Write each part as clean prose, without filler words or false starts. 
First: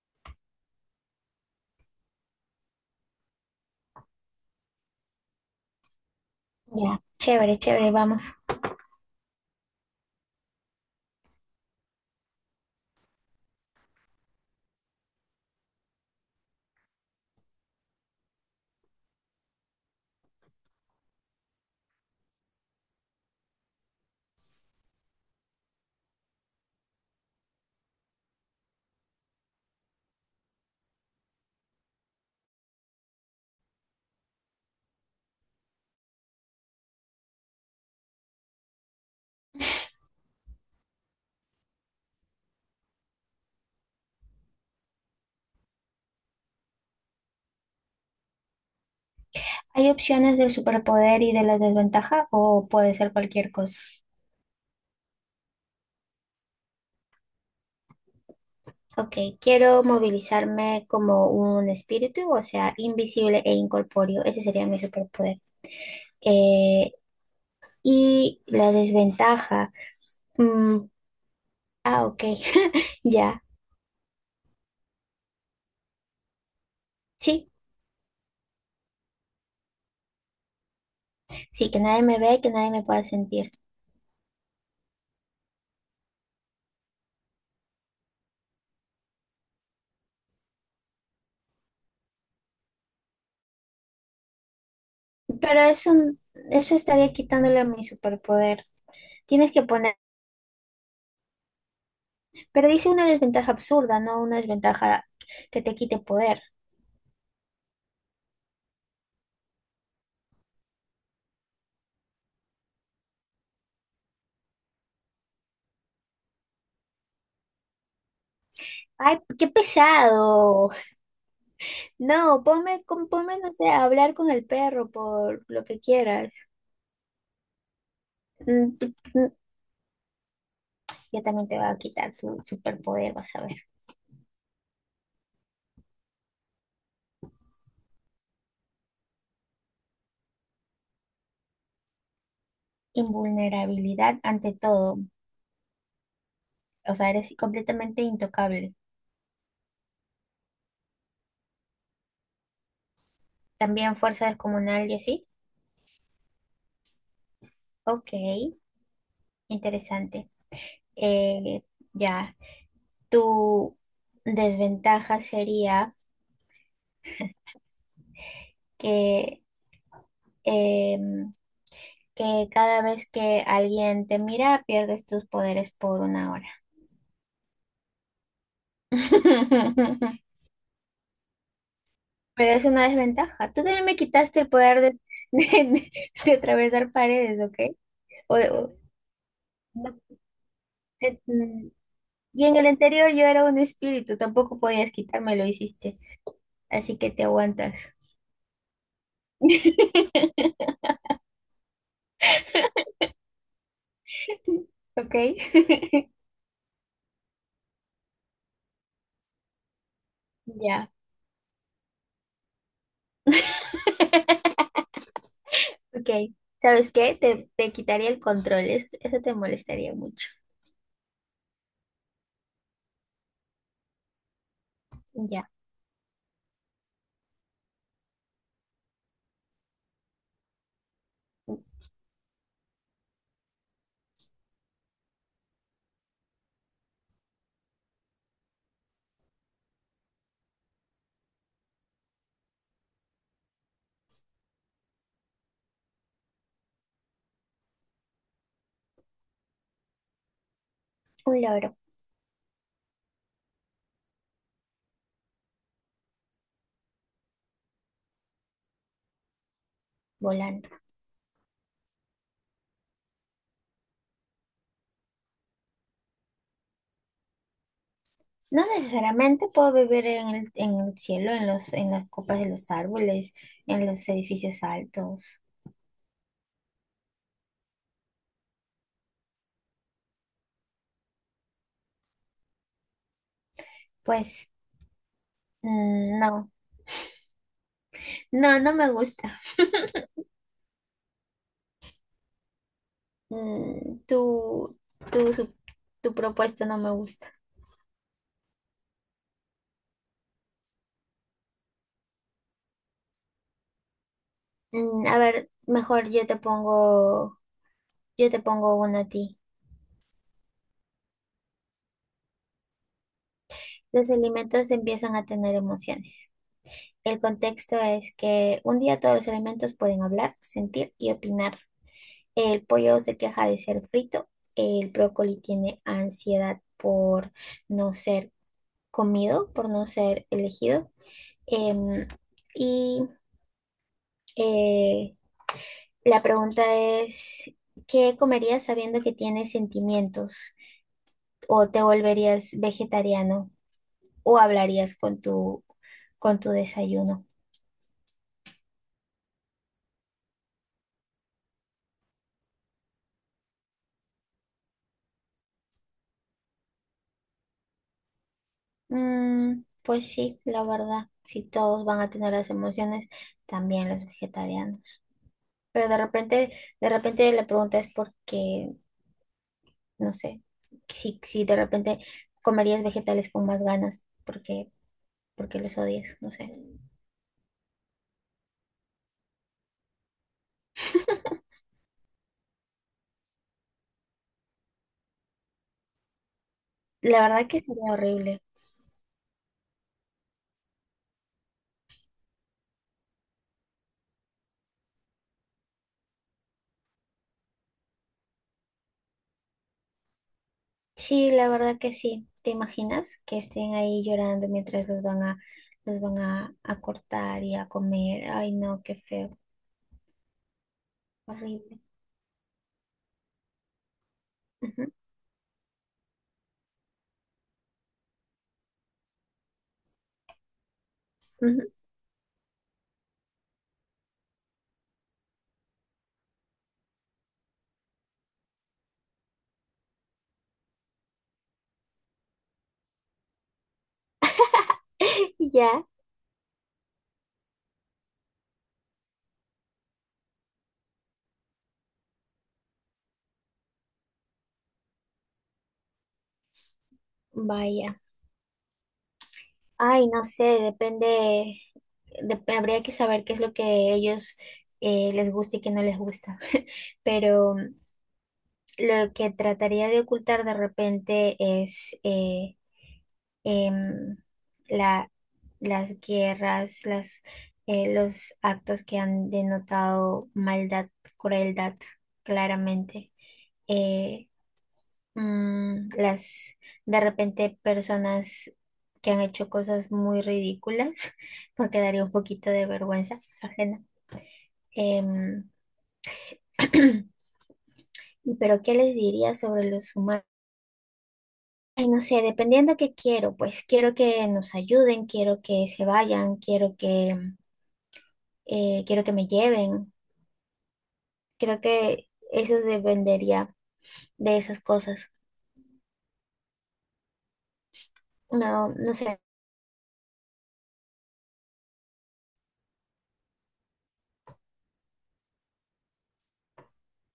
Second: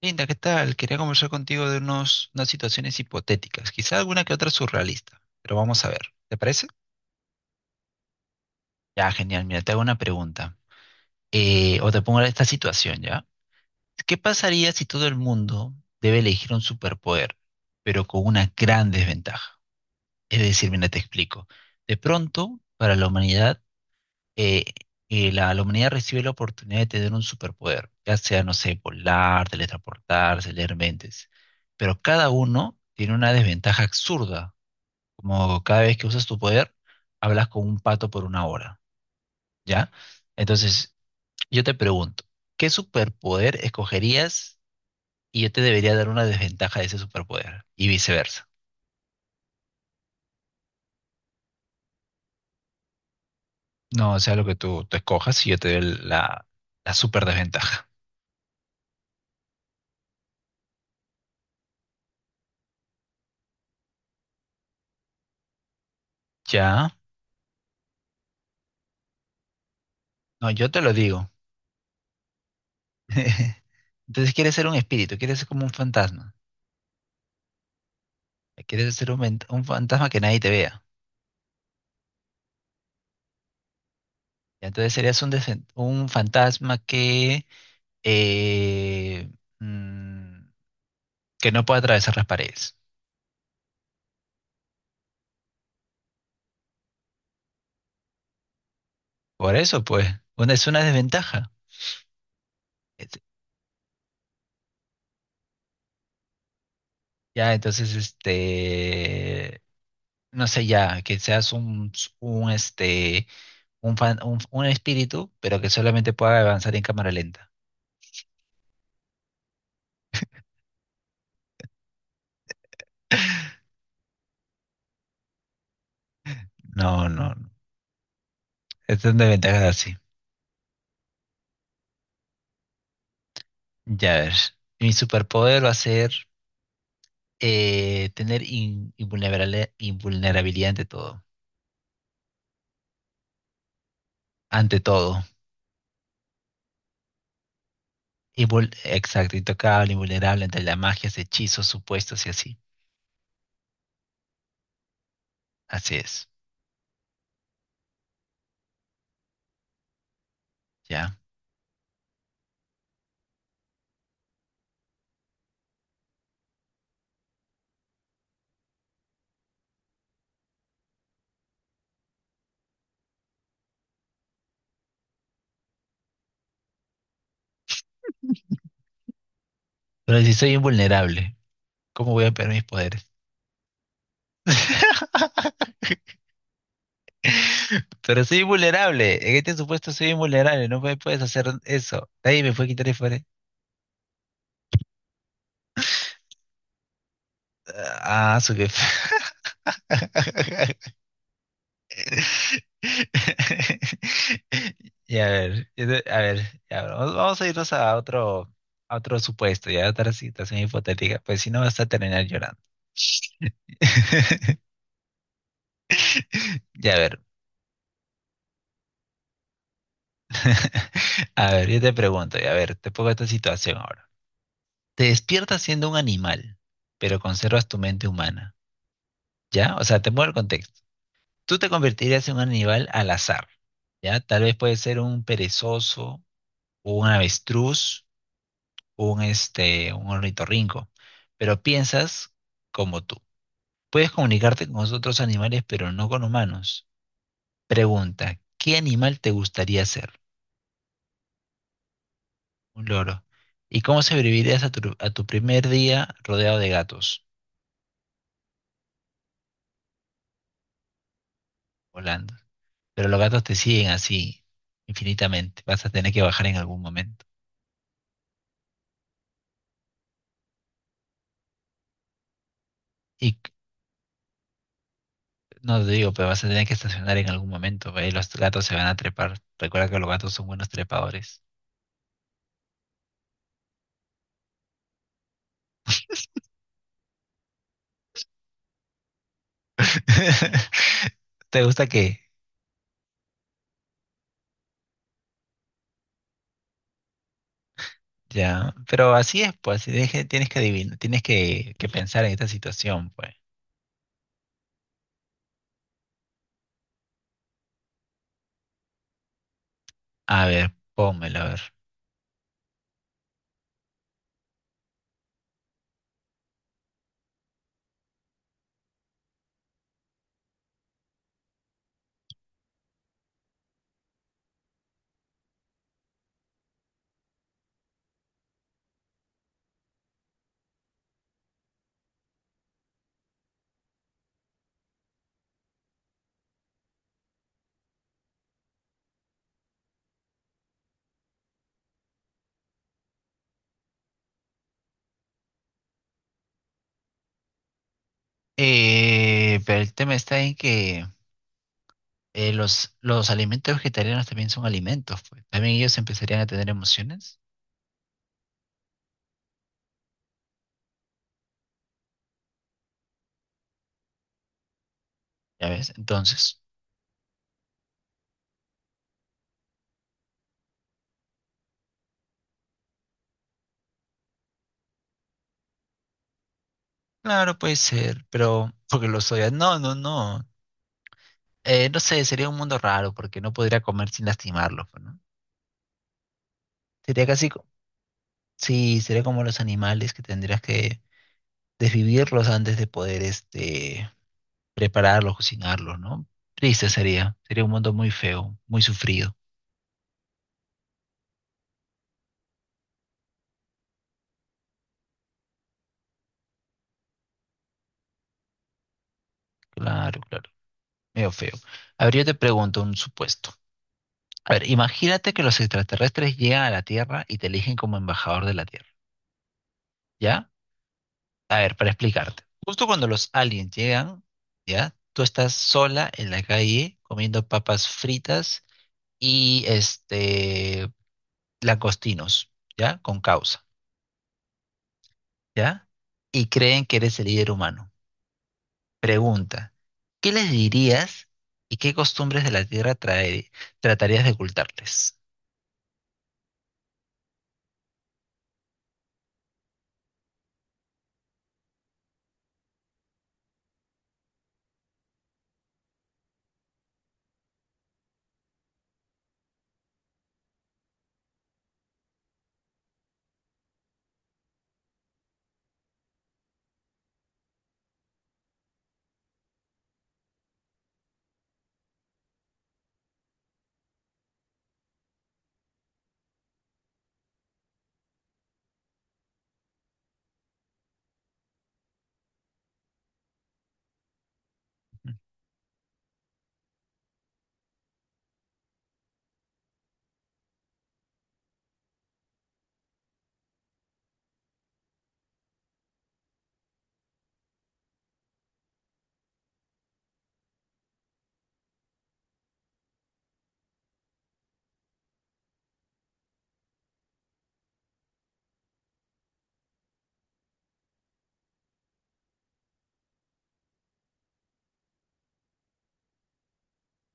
Linda, ¿qué tal? Quería conversar contigo de unas situaciones hipotéticas, quizá alguna que otra surrealista, pero vamos a ver. ¿Te parece? Ya, chévere, chévere, vamos. Ya, genial. Mira, te hago una pregunta. O te pongo esta situación, ¿ya? ¿Qué pasaría si todo el mundo debe elegir un superpoder, pero con una gran desventaja? Es decir, mira, te explico. De pronto, para la humanidad, eh, la humanidad recibe la oportunidad de tener un superpoder, ya sea, no sé, volar, teletransportarse, leer mentes, pero cada uno tiene una desventaja absurda, como cada vez que usas tu poder, hablas con un pato por una hora, ¿ya? Entonces, yo te pregunto, ¿qué superpoder escogerías y yo te debería dar una desventaja de ese superpoder? Y viceversa. ¿Hay opciones del superpoder y de la desventaja o puede ser cualquier cosa? No, o sea, lo que tú escojas y yo te doy la super desventaja. Ok, quiero movilizarme como un espíritu, o sea, invisible e incorpóreo. Ese sería mi superpoder. Ya, Eh, y la desventaja. no, yo mm, te lo digo. Ok, ya. Entonces quieres ser un espíritu, quieres ser como un fantasma, Sí, quieres ser un fantasma que nadie te vea. sí, que nadie me ve, que nadie me pueda sentir. Y entonces serías un fantasma que, eh, mm, que no puede atravesar las paredes. Pero eso estaría quitándole a mi superpoder. Tienes Por que eso, poner. pues, es una desventaja. Pero dice una Et- desventaja absurda, no una desventaja que te quite poder. ya, entonces, este, no sé, ya, que seas un, este, un, fan- un espíritu, pero que solamente pueda avanzar en cámara lenta. Ay, qué pesado. No, ponme, ponme, no sé, a hablar con el perro por lo que quieras. No, no, no. Mm, t- Es una t- desventaja así. Ya también te va a quitar su superpoder, vas a ver. Ya ves, mi superpoder va a ser tener invulnerabilidad ante todo. Invulnerabilidad ante Ante todo. todo. O sea, eres completamente intocable. Exacto, intocable, invulnerable ante las magias, hechizos, supuestos y así. También fuerza descomunal y así. Así es, Ok, interesante. ya. Eh, ya. Tu desventaja sería que... em, que cada vez que alguien te mira, pierdes tus poderes por 1 hora. Pero si soy invulnerable, ¿cómo voy a Pero perder mis es una poderes? desventaja. Tú también me quitaste el poder de- de atravesar paredes, ¿ok? Pero O- soy o- invulnerable. En este supuesto no, soy invulnerable. No me eh, puedes hacer mm, eso. Nadie y me en el puede quitar el anterior poder. yo era un espíritu, tampoco podías quitarme, lo hiciste. Así que te aguantas, Ah, su jefe. ¿ok? Y a ver, a ver, ya, bueno, vamos, vamos a irnos a otro supuesto, ya a otra situación Ya, hipotética, pues si no vas a terminar llorando. ok. ¿Sabes Ya a qué? ver, Te quitaría el control, eso te molestaría mucho. a ver, yo te pregunto, y a ver, te pongo esta situación ahora. Te Ya, despiertas siendo un animal, pero conservas tu mente humana, ¿ya? O sea, te pongo el contexto. Tú te convertirías en un animal al azar, ¿ya? Tal vez puede ser un perezoso o un avestruz un ornitorrinco, pero piensas como tú. Puedes comunicarte con otros animales, pero no con humanos. Pregunta, ¿qué animal te gustaría ser? un loro Un loro. ¿Y cómo sobrevivirías a tu primer día rodeado de gatos volando. volando? Pero los gatos te siguen así infinitamente. Vas a tener que bajar en algún momento. No necesariamente puedo vivir en el cielo, en los, en las copas de los Y árboles, c- en los edificios altos. no te digo, pero vas a tener que estacionar en algún momento. ¿Ve? Y los gatos se van a trepar. Recuerda que los gatos son buenos trepadores. Pues no, no, no me gusta. ¿Te gusta qué? Mm, tu, tu, su- Tu propuesta no me gusta. Ya, pero así es, pues, así deje- tienes que adivinar, tienes que pensar en esta situación, pues. A ver, mejor yo te pongo una a ti. A ver, pónmelo, a ver. Los alimentos empiezan a tener emociones. El contexto es que un día todos los alimentos pueden hablar, sentir y opinar. El pollo se queja de ser frito. El brócoli tiene ansiedad por no ser comido, por no ser elegido. Em, y eh, la pregunta es, ¿qué comerías sabiendo que tienes sentimientos? ¿O te volverías vegetariano? ¿O hablarías con tu desayuno? Pero el tema está en que los alimentos vegetarianos también son alimentos, pues. También ellos empezarían a tener emociones, Pues sí, la verdad, si todos van a tener las emociones, también los vegetarianos. ¿ya Pero ves? Entonces, de repente la pregunta es porque, no sé, si, si de repente comerías vegetales con más ganas, porque, porque los odias, no sé. claro, puede ser, pero porque lo soy. No, no, no. No sé, sería un mundo raro porque no podría comer sin lastimarlos, pues, ¿no? La Sería verdad que sería horrible. sí, sería como los animales que tendrías que desvivirlos antes de poder, este, prepararlos, cocinarlos, ¿no? Triste sería, sería un mundo muy feo, muy sufrido. Sí, la verdad que sí. ¿Te imaginas que estén ahí llorando mientras los van a cortar y a comer? Ay, no, qué feo, Claro, claro, medio feo. horrible. A ver, yo te pregunto un supuesto. A ver, Ujú, imagínate que los extraterrestres llegan a la Tierra y te eligen como embajador de la Tierra, ¿ya? A ujú. ver, para explicarte. Justo cuando los aliens llegan, ¿ya? Tú estás sola en la calle comiendo papas fritas y este langostinos, ¿ya? Con causa, Ya, ¿ya? Y creen que eres el líder humano. Pregunta, ¿qué les dirías y qué costumbres de la Tierra tratarías de ocultarles? vaya. Ay, no sé, depende, habría que saber qué es lo que ellos les gusta y qué no les gusta. Pero mm, lo que trataría de ocultar de repente es em, la, las guerras, las, los actos que han denotado maldad, crueldad, claramente. Eh, las de repente personas que han hecho cosas muy ridículas, porque daría un poquito de vergüenza ajena. Em, pero ¿qué les diría sobre los humanos? Ay, no sé, dependiendo qué quiero, pues quiero que nos ayuden, quiero que se vayan, quiero que me lleven. Creo que eso dependería de esas cosas. No, no sé,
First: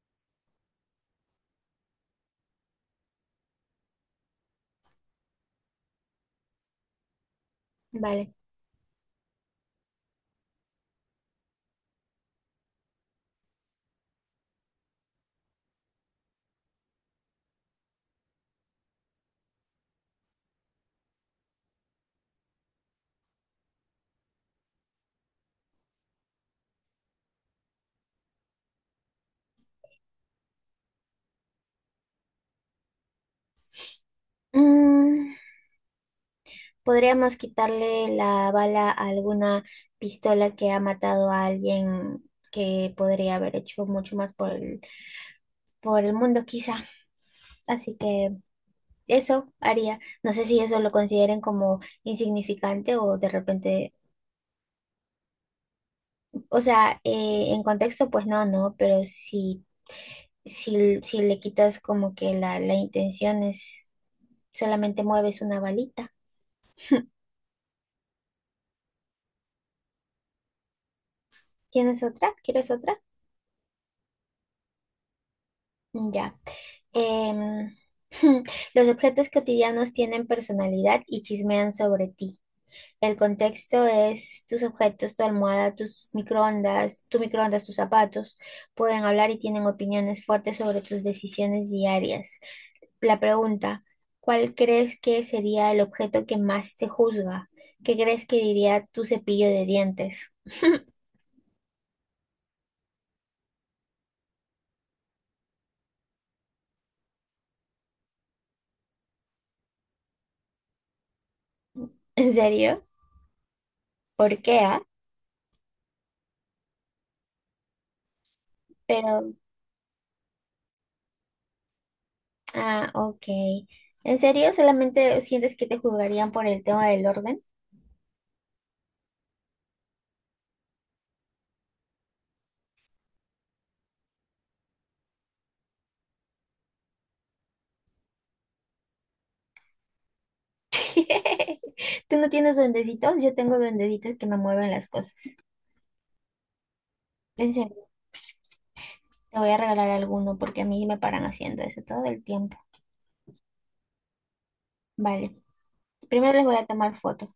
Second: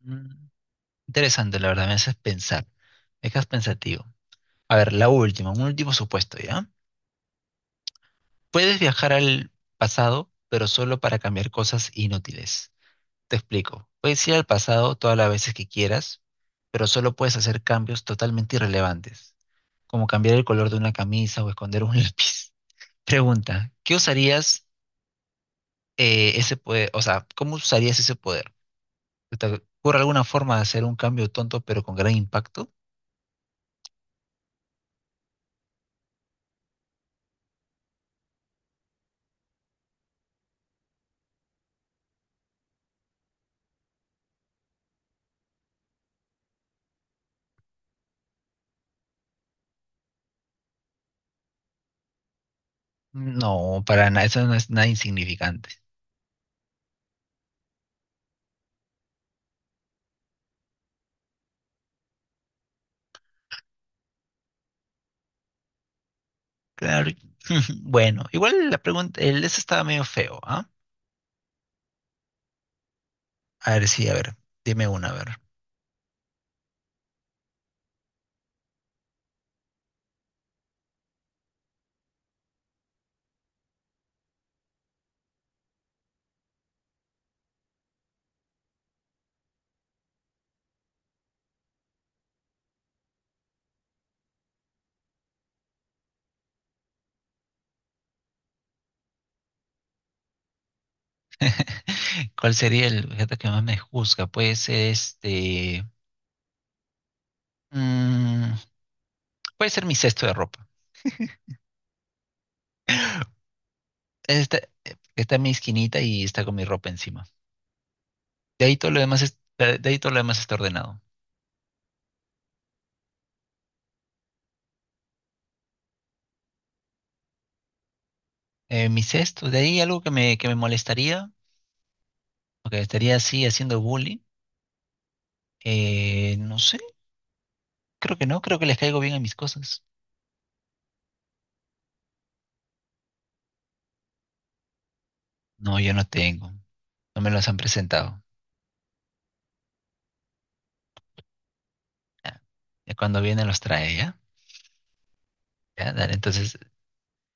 Mm, interesante, la verdad, me haces pensar, me dejas pensativo. A ver, la última, un último supuesto, ¿ya? vale. Puedes viajar al pasado, pero solo para cambiar cosas inútiles. Te explico, puedes ir al pasado todas las veces que quieras, pero solo puedes hacer cambios totalmente irrelevantes, como cambiar el color de una camisa o esconder un lápiz. Pregunta, ¿qué usarías? Ese poder, o sea, ¿cómo usarías ese poder? ¿Te ocurre alguna forma de hacer un cambio tonto pero con gran impacto? Mm, Podríamos quitarle la bala a alguna pistola que ha matado a alguien que podría haber hecho mucho más por el mundo, quizá. Así que eso haría. No sé si eso lo consideren como insignificante o de No, repente, para nada, eso no es nada insignificante. o sea, en contexto, pues no, no, pero si, si, si le quitas como que la intención es solamente mueves una balita. Claro. Bueno, igual la pregunta, el eso estaba medio feo, ¿ah? ¿Tienes otra? ¿Quieres otra? A ver, sí, a ver, dime una, a ver. Ya. Em, los objetos cotidianos tienen personalidad y chismean sobre ti. El contexto es tus objetos, tu almohada, tus microondas, tu microondas, tus zapatos. Pueden hablar y tienen opiniones fuertes sobre tus decisiones diarias. La pregunta, ¿cuál crees que sería el objeto que más te juzga? ¿Qué crees que diría tu cepillo de dientes? ¿Cuál sería el objeto que más me juzga? Puede ser este. mm, Puede ser mi cesto de ropa. ¿En serio? ¿Por qué, Está, ah? está en mi esquinita y está con mi ropa encima. De ahí todo lo demás Pero es- de ahí todo lo demás está ordenado. Ah, ok. ¿En serio? ¿Solamente sientes que te juzgarían por el tema del orden? Mis esto, de ahí algo que me molestaría, o que estaría así haciendo bullying, no sé, creo que no, creo que les caigo bien a mis cosas. ¿Tú no tienes duendecitos? Yo tengo duendecitos que me mueven las cosas. No, yo no tengo, no me los En han serio, presentado. te voy a regalar alguno porque a mí me paran haciendo eso todo el Ya, tiempo. ya cuando vienen los trae, ¿ya? Vale. Ya, dale, Primero les voy entonces, a tomar foto.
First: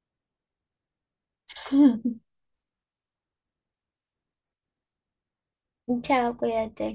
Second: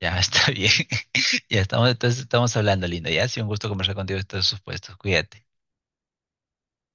ya está bien. Ya estamos, entonces estamos hablando, lindo, ya, ha sido un gusto conversar contigo de estos supuestos, cuídate. Chao, cuídate.